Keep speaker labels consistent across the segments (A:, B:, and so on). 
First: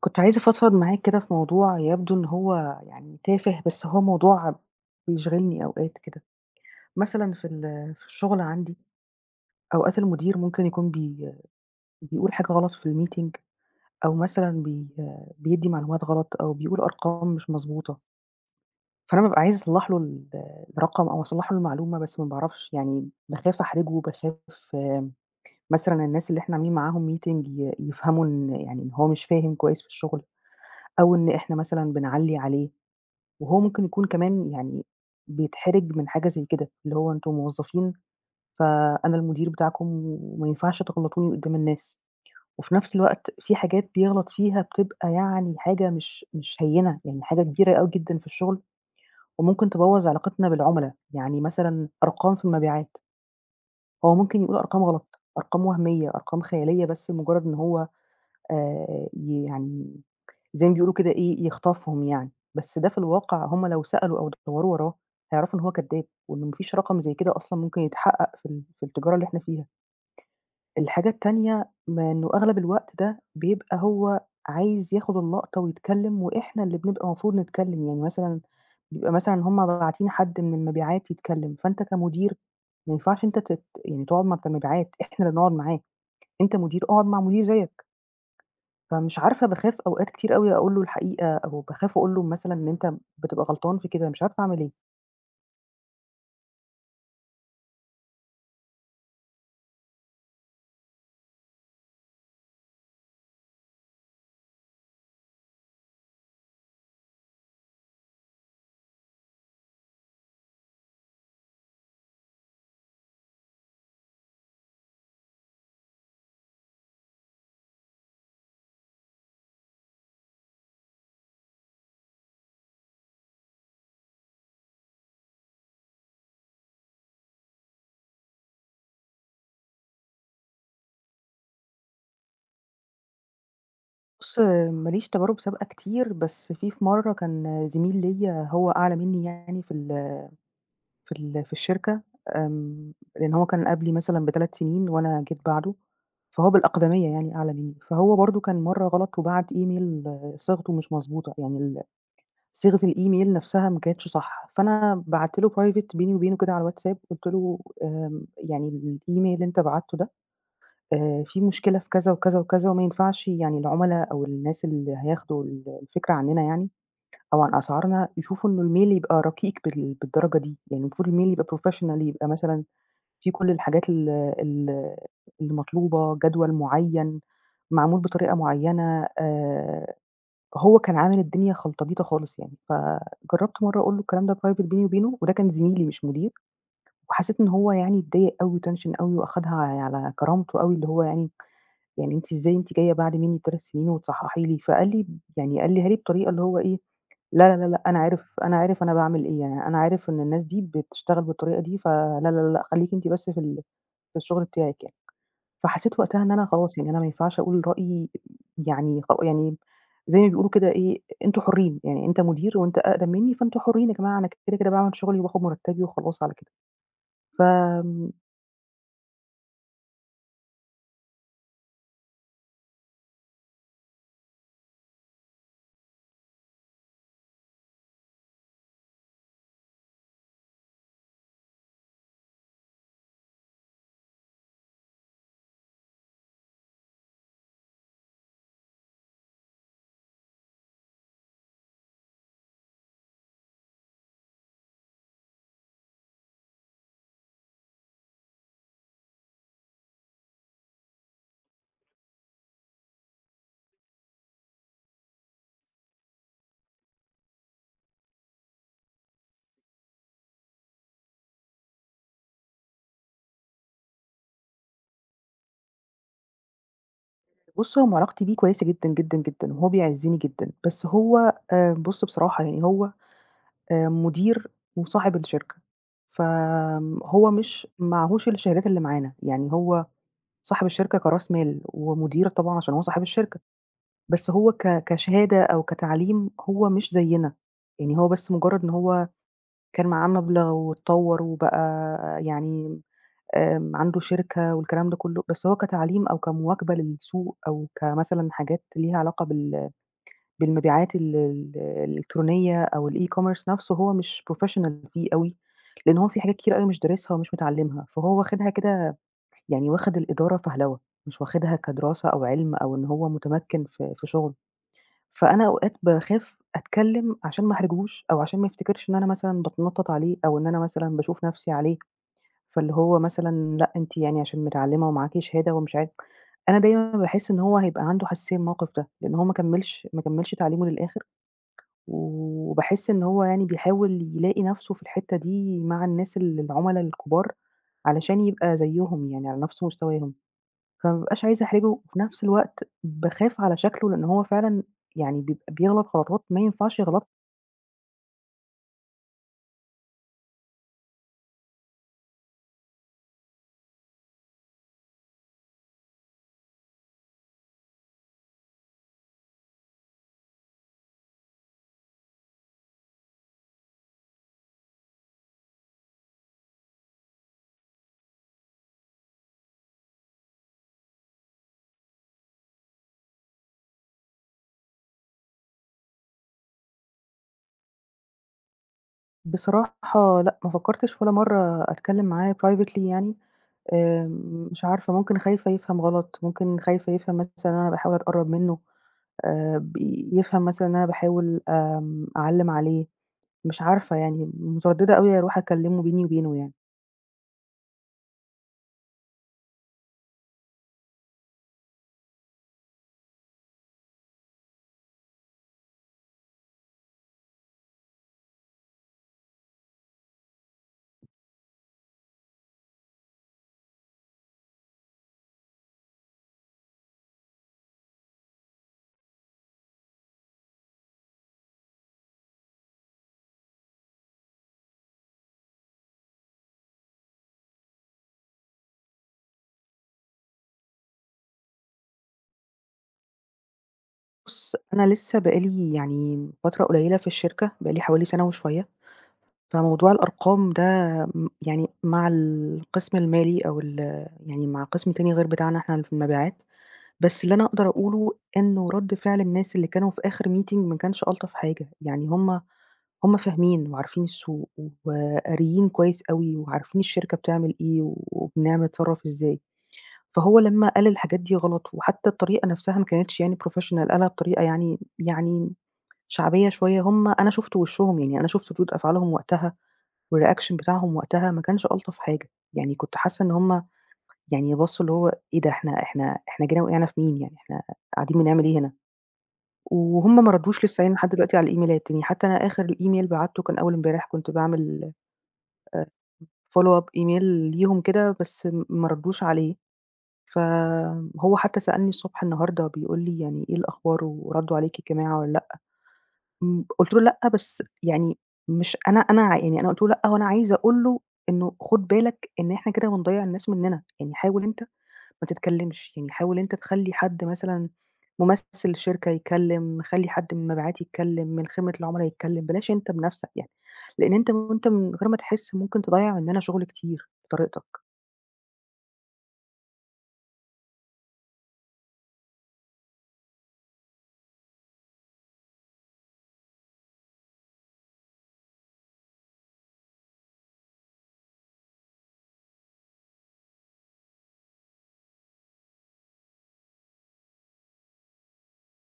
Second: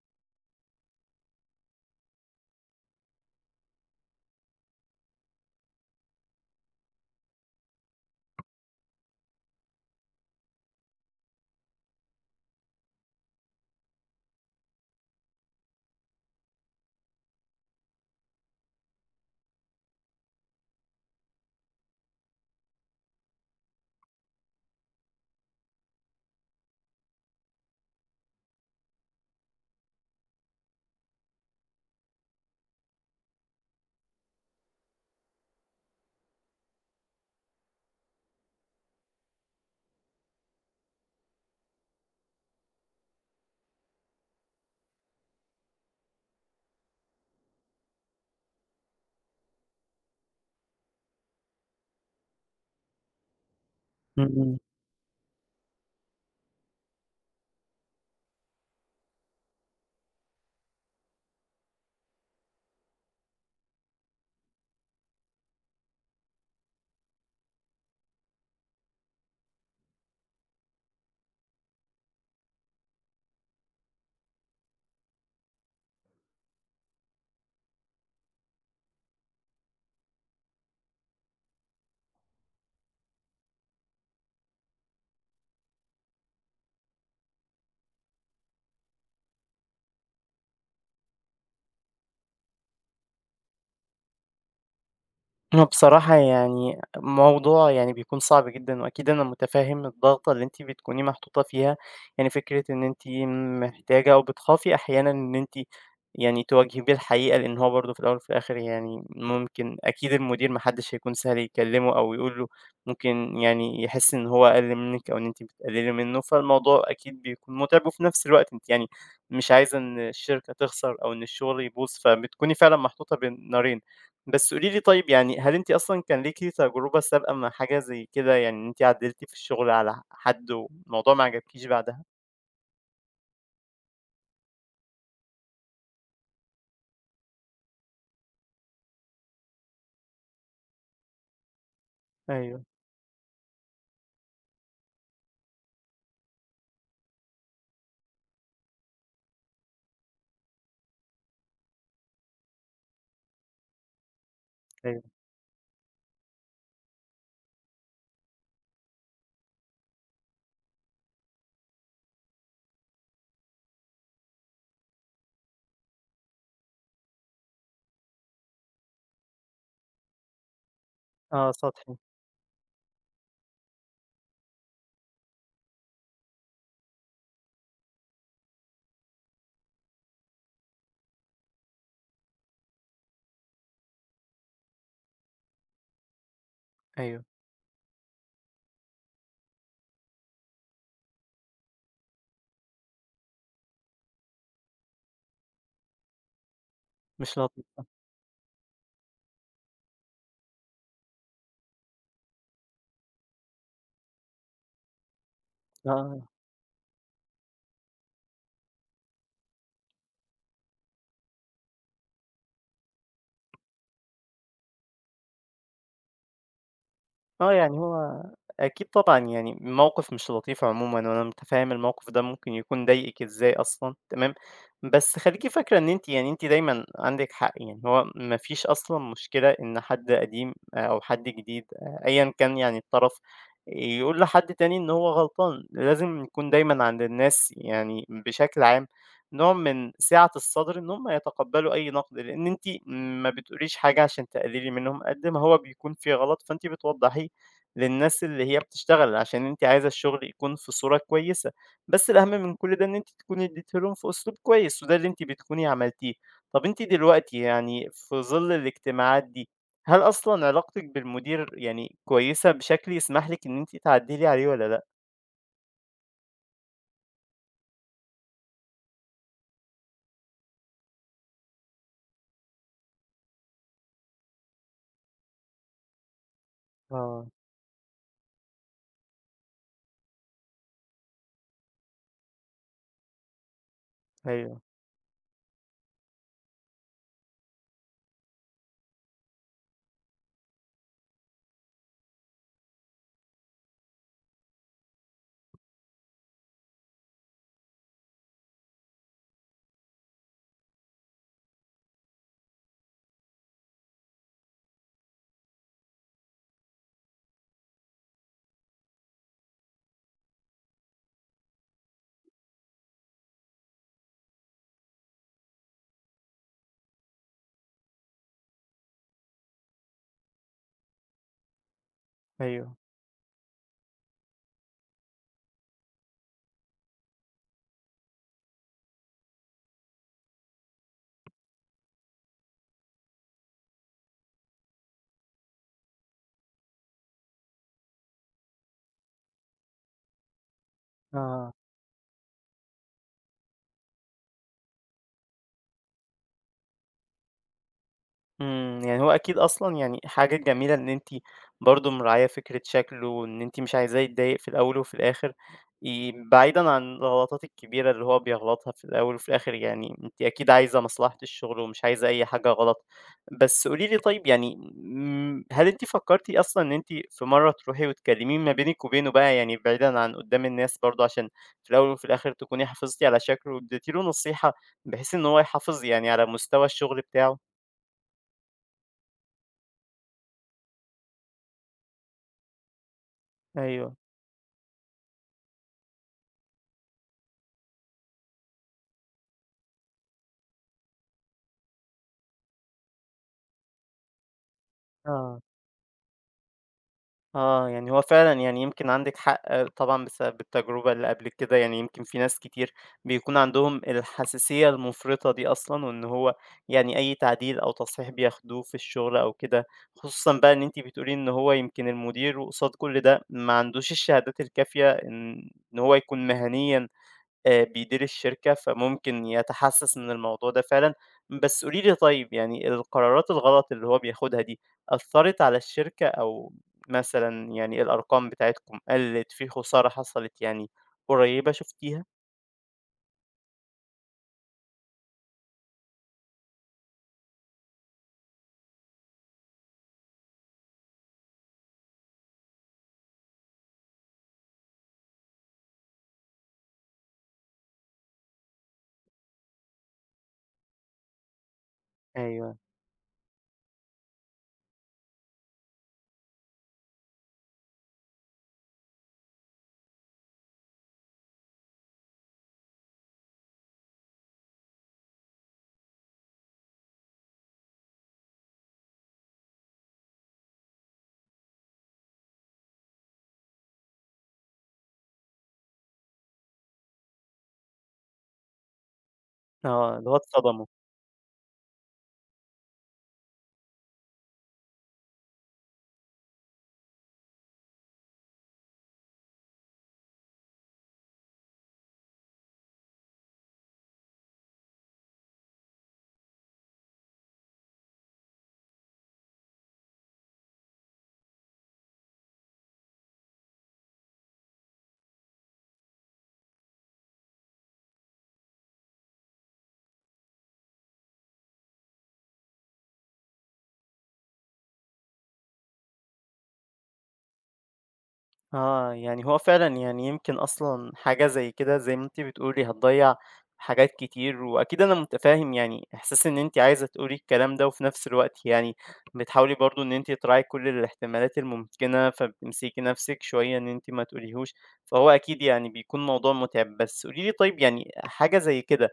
A: كنت عايزة أفضفض معاك كده في موضوع يبدو إن هو يعني تافه بس هو موضوع بيشغلني أوقات كده. مثلا في الشغل عندي أوقات المدير ممكن يكون بي بيقول حاجة غلط في الميتينج، أو مثلا بيدي معلومات غلط أو بيقول أرقام مش مظبوطة. فأنا ببقى عايز أصلح له الرقم أو أصلح له المعلومة، بس ما بعرفش، يعني بخاف أحرجه، بخاف آه، مثلا الناس اللي إحنا عاملين معاهم ميتينج يفهموا إن هو مش فاهم كويس في الشغل، أو إن إحنا مثلا بنعلي عليه. وهو ممكن يكون كمان يعني بيتحرج من حاجة زي كده، اللي هو أنتم موظفين فأنا المدير بتاعكم وما ينفعش تغلطوني قدّام الناس. وفي نفس الوقت في حاجات بيغلط فيها بتبقى يعني حاجة مش هينة، يعني حاجة كبيرة أوي جدًا في الشغل وممكن تبوّظ علاقتنا بالعُملا، يعني مثلًا أرقام في المبيعات. هو ممكن يقول
B: إمم.
A: أرقام غلط، أرقام وهمية، أرقام خيالية بس لمجرد إن هو آآ يعني زي ما بيقولوا كده إيه، يخطفهم يعني. بس ده في الواقع هُم لو سألوا أو دَوّروا وراه، هيعرفوا إن هو كدّاب، وإن ما فيش رقم زي كده أصلًا ممكن يتحقق في التجارة اللي إحنا فيها. الحاجة التانية ما إنه أغلب الوقت ده بيبقى هو عايز ياخد اللقطة ويتكلّم وإحنا اللي بنبقى المفروض نتكلّم، يعني مثلًا بيبقى مثلًا هُم باعتين حد من المبيعات يتكلّم، فأنت كمدير ما ينفعش أنت تت يعني تقعد مع بتاع المبيعات، إحنا اللي نقعد معاه، أنت مدير اقعد مع مدير زيّك. فمش عارفة باخاف أوقات كتير أوي أقول له الحقيقة، أو باخاف أقول له مثلًا إن أنت بتبقى غلطان في كده، مش عارفة أعمل إيه.
B: أنا بصراحة يعني موضوع يعني بيكون صعب جدًا، وأكيد أنا مُتفهِّم الضغطة اللي أنتِ بتكوني محطوطة فيها، يعني فكرة إن أنتِ محتاجة أو بتخافي أحيانًا إن أنتِ يعني تواجهي بيه الحقيقة، لإن هو برضه في الأول وفي الآخر يعني ممكن أكيد المدير ما حدش هيكون سهل يكلّمه أو يقول له ممكن يعني يحس إن هو أقل منِّك أو إن أنتِ بتقلّلي منّه، فالموضوع أكيد بيكون مُتعب، وفي نفس الوقت أنتِ يعني مش عايزة إن الشركة تخسر أو إن الشغل يبوظ، فبتكوني فعلًا محطوطة بين نارين. بس قولي لي طيب يعني هل أنتِ أصلًا كان ليكِ تجربة سابقة مع حاجة زي كده، يعني إن أنتِ عدّلتِ في الشغل على حد والموضوع ما عجبكيش بعدها؟
A: بُص، ما ليش تجارب سابقة كتير، بس في في مرّة كان زميل ليّا هو أعلى منّي يعني في الشركة.
B: أيوه،
A: آمم، لإن هو كان قبلي مثلًا ب3 سنين وأنا جيت بعده، فهو بالأقدمية يعني أعلى منّي. فهو برضه كان مرّة غلط وبعت إيميل صيغته مش مضبوطة، يعني صيغة الإيميل نفسها ما كانتش صح.
B: أيوه،
A: فأنا بعت له private بيني وبينه كده على الواتساب، قُلت له: "آمم، يعني الإيميل اللي أنت بعته ده فيه مشكلة في كذا وكذا وكذا، وما ينفعش يعني العُملا أو الناس اللي هياخدوا الفكرة عننا يعني أو عن أسعارنا يشوفوا إنه الميل يبقى رقيق بالدرجة دي، يعني المفروض الميل يبقى
B: آه سطحي،
A: professional، يبقى مثلًا فيه كل الحاجات ال ال المطلوبة، جدول معيّن، معمول بطريقة معيّنة." هو كان عامل الدنيا خلطبيطة خالص يعني. فجرّبت مرّة أقول له الكلام ده private بيني وبينه، وده كان زميلي مش مدير.
B: أيوه،
A: وحسيت إن هو يعني اتضايق أوي وتنشن أوي وأخدها على كرامته أوي، اللي هو يعني يعني أنتِ إزاي أنتِ جاية بعد مني ب3 سنين وتصحّحي لي؟ فقال لي، يعني قالها لي بطريقة اللي هو إيه،
B: مش
A: لا، لا،
B: لطيف،
A: لا، لأ،
B: آه،
A: أنا عارف أنا باعمل إيه، يعني أنا عارف إن الناس دي بتشتغل بالطريقة دي، فلا، لا، لا، لأ خلّيكِ أنتِ بس في الشغل بتاعِك يعني. فحسيت وقتها
B: آه.
A: إن أنا خلاص، يعني أنا ما ينفعش أقول رأيي، يعني خ يعني زي ما بيقولوا كده إيه، أنتم حُرّين، يعني أنت مدير وأنت أقدم منّي فأنتم حُرّين يا جماعة، أنا كده، كده باعمل شغلي وباخد مرتبي وخلاص على كده.
B: آه، يعني
A: فآمم،
B: هو أكيد طبعًا يعني موقف مش لطيف عمومًا، وأنا متفهم الموقف ده ممكن يكون ضايقِك إزاي أصلًا، تمام. بس خليكِ فاكرة إن أنتِ يعني أنتِ دايمًا عندِك حق، يعني هو ما فيش أصلًا مشكلة إن حد قديم أو حد جديد أيًا كان يعني الطرف، يقول لحد تاني إن هو غلطان، لازم يكون دايمًا عند الناس يعني بشكل عام نوع من سعة الصدر إن هم يتقبلوا أي نقد، لأن أنتِ ما بتقوليش حاجة عشان تقللي منهم، قد ما هو بيكون في غلط فأنتِ بتوضحيه. للناس اللي هي بتشتغل، عشان أنتِ عايزة الشغل يكون في صورة كويسة، بس الأهم من كل ده إن أنتِ تكوني اديتيه لهم في أسلوب كويس، وده اللي أنتِ بتكوني عملتيه. طب أنتِ دلوقتي يعني في ظل الاجتماعات دي، هل أصلًا علاقتِك بالمدير يعني كويسة بشكل يسمح لِك إن أنتِ تعدّلي عليه والّا لأ؟
A: بُص، هو علاقتي بيه كويسة جدًا، جدًا، جدًا، وهو بيعزّني جدًا، بس هو بُص بصراحة يعني هو مدير وصاحب الشركة.
B: آه.
A: هو مش معاهوش الشهادات اللي معانا، يعني هو صاحب الشركة كرأس مال ومدير طبعًا عشان هو صاحب الشركة. بس هو
B: أيوه،
A: كشهادة أو كتعليم هو مش زيّنا، يعني هو بس مجرّد إن هو كان معاه مبلغ واتطوّر وبقى يعني عنده شركة والكلام ده كلّه. بس هو كتعليم أو كمواكبة للسوق أو كمثلًا حاجات ليها علاقة بالمبيعات ال ال الإلكترونية أو الe-commerce نَفْسه هو مش professional فيه أوي، لإن هو في حاجات كتير أوي مش دارسها ومش متعلّمها. فهو واخدها كده يعني واخد الإدارة فهلوة، مش واخدها كدراسة أو عِلم أو إن هو متمكن في شغله. فأنا أوقات باخاف أتكلّم عشان ما أحرجهوش أو عشان ما يفتكرش إن أنا مثلًا باتنطّط عليه أو إن أنا مثلًا باشوف نَفْسي عليه، فاللي
B: أيوه.
A: هو مثلًا لأ أنتِ يعني عشان متعلّمة ومعاكِ شهادة ومش عارف. أنا دايمًا باحس إن هو هيبقى عنده حساسية من الموقِف ده، لإن هو ما كمّلش تعليمه للآخِر، وباحس إن هو يعني بيحاول يلاقي نَفْسه في الحتّة دي مع الناس العُملا الكُبار علشان يبقى زيّهم يعني على نَفْس مستواهم. فما بابقاش عايزة
B: آه.
A: أحرجه، وفي نفس الوقت باخاف على شكله لإن هو فعلًا يعني بيبقى بيغلط غلطات ما ينفعش يغلطها.
B: يعني هو أكيد أصلًا يعني حاجة جميلة إن أنتِ برضه مراعية فكرة شكله، وإن أنتِ مش عايزاه يتضايق في الأول وفي الآخر، بعيدًا عن الغلطات الكبيرة اللي هو بيغلطها في الأول وفي الآخر يعني أنتِ أكيد عايزة مصلحة الشغل ومش عايزة أي حاجة غلط. بس قولي لي طيب يعني هل أنتِ فكرتِ أصلًا إن أنتِ في مرة تروحي وتكلميه ما بينِك وبينه بقى يعني بعيدًا عن قدام الناس برضه عشان في الأول وفي الآخر تكوني حافظتِ على شكله واديتِ له نصيحة بحيث إن هو يحافظ يعني على مستوى الشغل بتاعه؟
A: بصراحة لأ، ما فكّرتش ولا مرّة أتكلّم معاه privately يعني.
B: أيوه.
A: مش عارفة، ممكن خايفة يفهم غلط، ممكن خايفة يفهم مثلًا إن أنا باحاول أتقرّب منّه، ب يفهم مثلًا إن أنا باحاول أعلّم عليه. مش عارفة، يعني متردّدة أوي أروح
B: آه،
A: أكلّمه بيني وبينه يعني.
B: آه، يعني هو فعلًا يعني يمكن عندِك حق آه، طبعًا بسبب التجربة اللي قبل كده، يعني يمكن في ناس كتير بيكون عندهم الحساسية المفرطة دي أصلًا، وإن هو يعني أي تعديل أو تصحيح بياخدوه في الشغل أو كده، خصوصًا بقى إن أنتِ بتقولي إن هو يمكن المدير وقصاد كل ده ما عندوش الشهادات الكافية إن هو يكون مهنيًا بيدير الشركة، فممكن يتحسّس من الموضوع ده فعلًا. بس قولي لي طيب يعني القرارات الغلط اللي هو بياخدها دي، أثّرت على الشركة أو مثلًا يعني الأرقام بتاعتكم قَلّت، في خسارة حصلت يعني قريّبة شُفتيها؟
A: بُص، أنا لسه بقى لي يعني فترة قليّلة في الشركة، بقى لي حوالي سَنة وشوية. فموضوع الأرقام ده م يعني مع القسم المالي أو يعني مع قسم تاني غير بتاعنا إحنا اللي في المبيعات. بس اللي أنا أقدر أقوله إنه رد فعل الناس اللي كانوا في آخر meeting ما كانش ألطف حاجة، يعني هُم
B: أيوه،
A: هُم فاهمين وعارفين السوق وقاريين كويس أوي وعارفين الشركة بتعمل إيه وبنعم نتصرّف إزاي. فهو لمّا قال الحاجات دي غلط وحتى الطريقة نفسها ما كانتش يعني professional، قالها بطريقة يعني شعبية شوية. هُم، أنا شُفت وشّهم، يعني أنا شُفت ردود أفعالهم وقتها والreaction بتاعهم وقتها ما كانش ألطف حاجة، يعني كنت حاسة إن هُم يعني بصّوا اللي هو إيه ده، إحنا جينا وقعنا في مين؟ يعني إحنا قاعدين بنعمل إيه هنا؟
B: آه، اللي هو
A: وهُم ما ردّوش
B: اتصدموا.
A: لسه يعني لحد دلوقتي على الإيميلات، يعني حتى أنا آخر الإيميل بعتّه كان أول امبارح، كنت باعمل آآ follow up email ليهم كده بس ما ردّوش عليه. فهو حتى سألني الصبح النهارده بيقول لي يعني إيه الأخبار، وردّوا عليك الجماعة والّا؟ قُلت له: "لأ، بس يعني مش أنا أنا ع"، يعني أنا قُلت له: "لأ، هو أنا عايزة أقول له إنه خُد بالك إن إحنا كده بنضيّع الناس مننا، يعني حاول أنت ما تتكلّمش، يعني حاول أنت تخلّي حد مثلًا ممثّل شركة يتكلّم، خلّي حد من المبيعات يتكلّم، من خدمة العملا يتكلّم، بلاش أنت بنَفْسك يعني، لإن أنت وأنت من غير ما تحس ممكن تضيّع مننا شُغل كتير بطريقتك."
B: آه، يعني هو فعلًا يعني يمكن أصلًا حاجة زي كده زي ما أنتِ بتقولي هتضيّع حاجات كتير، وأكيد أنا متفهم يعني إحساس إن أنتِ عايزة تقولي الكلام ده، وفي نفس الوقت يعني بتحاولي برضه إن أنتِ تراعي كل الاحتمالات الممكنة، فبتمسكي نفسِك شوية إن أنتِ ما تقوليهوش، فهو أكيد يعني بيكون موضوع متعب. بس قولي لي طيب يعني حاجة زي كده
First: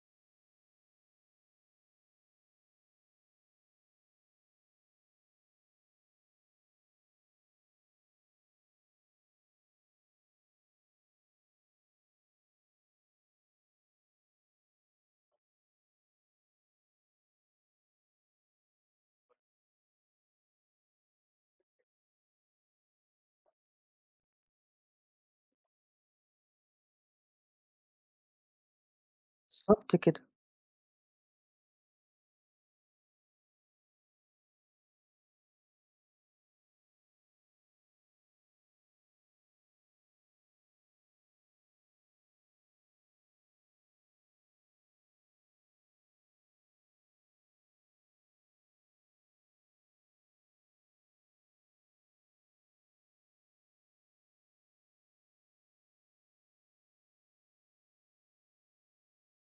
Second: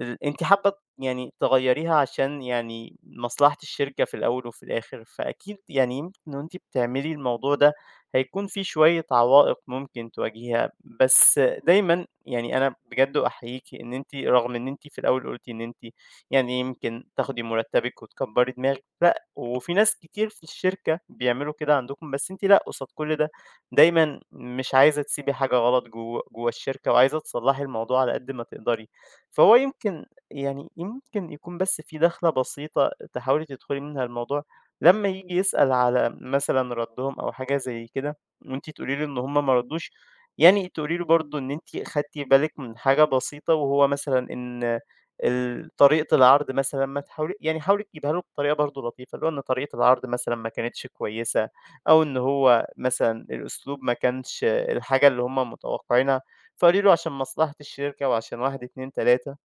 B: أنتِ حابة يعني تغيّريها عشان يعني مصلحة الشركة في الأول وفي الآخر، فأكيد يعني يمكن وأنتِ بتعملي الموضوع ده هيكون في شوية عوائق ممكن تواجهيها، بس دايمًا يعني أنا بجد أحييكِ إن أنتِ رغم إن أنتِ في الأول قلتِ إن أنتِ يعني يمكن تاخدي مرتبِك وتكبّري دماغِك، لأ، وفي ناس كتير في الشركة بيعملوا كده عندكم، بس أنتِ لأ، قصاد كل ده دايمًا مش عايزة تسيبي حاجة غلط جوّه جوّه الشركة وعايزة تصلّحي الموضوع على قد ما تقدري. فهو
A: بالضبط
B: يمكن
A: كده.
B: يعني يمكن يكون بس في دخلة بسيطة تحاولي تدخلي منها الموضوع لما يجي يسأل على مثلا ردهم أو حاجة زي كده، وانتي تقولي له إن هما ما ردوش، يعني تقولي له برضه إن انتي خدتي بالك من حاجة بسيطة وهو مثلا إن طريقة العرض مثلا، ما تحاولي يعني حاولي تجيبها له بطريقة برضه لطيفة، اللي هو إن طريقة العرض مثلا ما كانتش كويسة أو إن هو مثلا الأسلوب ما كانش الحاجة اللي هما متوقعينها، فقالوا له عشان مصلحة الشركة وعشان 1، 2، 3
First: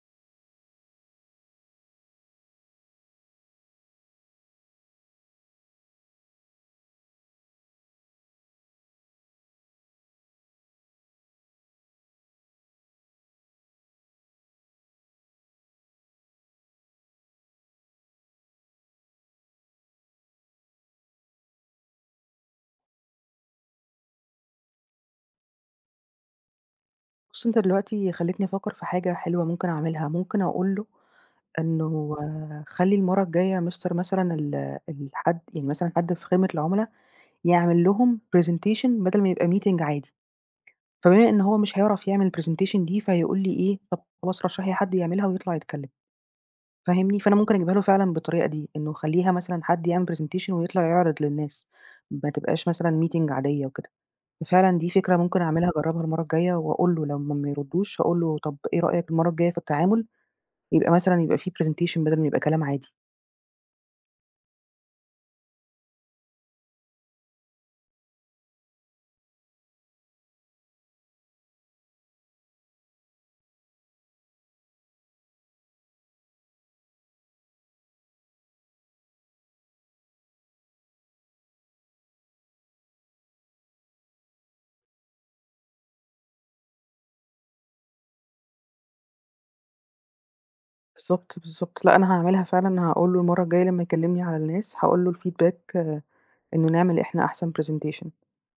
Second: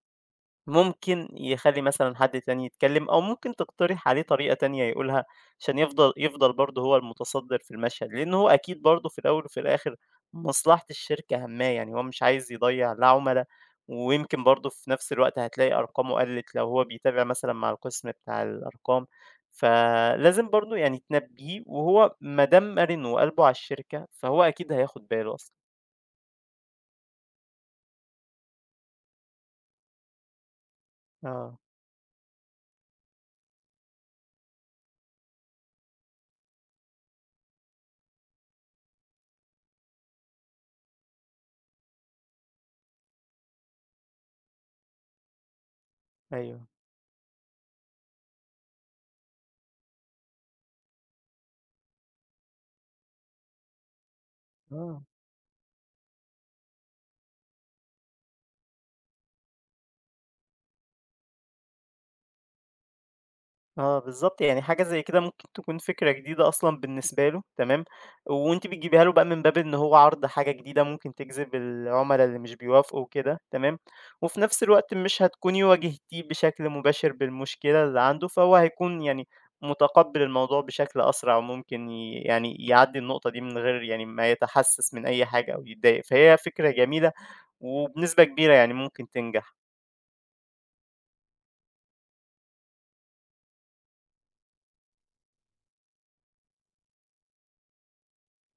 B: ممكن يخلّي مثلًا حد تاني يتكلم أو ممكن تقترح عليه طريقة تانية يقولها عشان يفضل برضه هو المتصدر في المشهد، لأن هو أكيد برضه في الأول وفي الآخر مصلحة الشركة هَمّاه، يعني هو مش عايز يضيّع لا عُملا، ويمكن برضه في نفس الوقت هتلاقي أرقامه قَلّت لو هو بيتابع مثلًا مع القسم بتاع الأرقام، فلازم برضه يعني تنبّهيه، وهو ما دام مَرِن وقلبه على الشركة فهو أكيد هياخد باله أصلًا.
A: بُص، أنت دلوقتي خلّيتني أفكّر في حاجة حلوة ممكن أعملها، ممكن أقول له
B: آه،
A: إنه آه، خلّي المَرّة الجاية مستر مثلًا الحد يعني مثلًا حد في خدمة العملا يعمل لهم presentation بدل ما يبقى meeting عادي، فبما إن هو مش هيعرف يعمل الpresentation دي فهيقول لي إيه، طَب خلاص رشّحي حد يعملها ويطلع يتكلّم.
B: أيوه.
A: فاهمني؟ فأنا ممكن أجيبها له فعلًا بالطريقة دي، إنه خلّيها مثلًا حد يعمل presentation ويطلع يعرض للناس، ما تبقاش مثلًا meeting عادية وكده. ففعلًا دي
B: آه.
A: فكرة ممكن أعملها، أجرّبها المَرّة الجاية، وأقول له لو ما يردّوش هاقول له طَب إيه رأيك المَرّة الجاية في التعامل يبقى مثلًا يبقى في presentation بدل ما يبقى كلام عادي؟
B: آه، بالضبط، يعني حاجة زي كده ممكن تكون فكرة جديدة أصلًا بالنسبة له تمام، وأنتِ بتجيبيها له بقى من باب إن هو عرض حاجة جديدة ممكن تجذب العُملا اللي مش بيوافقوا وكده تمام، وفي نفس الوقت مش هتكوني واجهتيه بشكل مباشر بالمشكلة اللي عنده، فهو هيكون يعني متقبّل الموضوع بشكل أسرع وممكن يعني يعدّي النقطة دي من غير يعني ما يتحسّس من أي حاجة أو يتضايق، فهي فكرة جميلة وبنسبة كبيرة يعني ممكن تنجح.
A: بالضبط، بالضبط. لأ، أنا هاعملها فعلًا، هاقول له المرّة الجاية لمّا يكلمني على الناس، هاقول له الfeedback آه، إنه نعمل إحنا أحسن presentation.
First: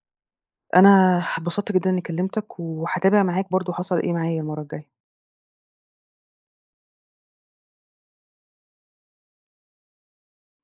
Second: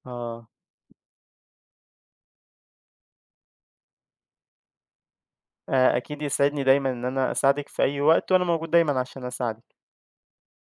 B: آه.
A: أنا اتبسطت جدًا إني كلمتك، وهاتابع معاك برضه حصل إيه معايا المرّة الجاية.
B: أكيد يسعدني دايمًا إن أنا أساعدِك في أي وقت، وأنا موجود دايمًا عشان أساعدِك.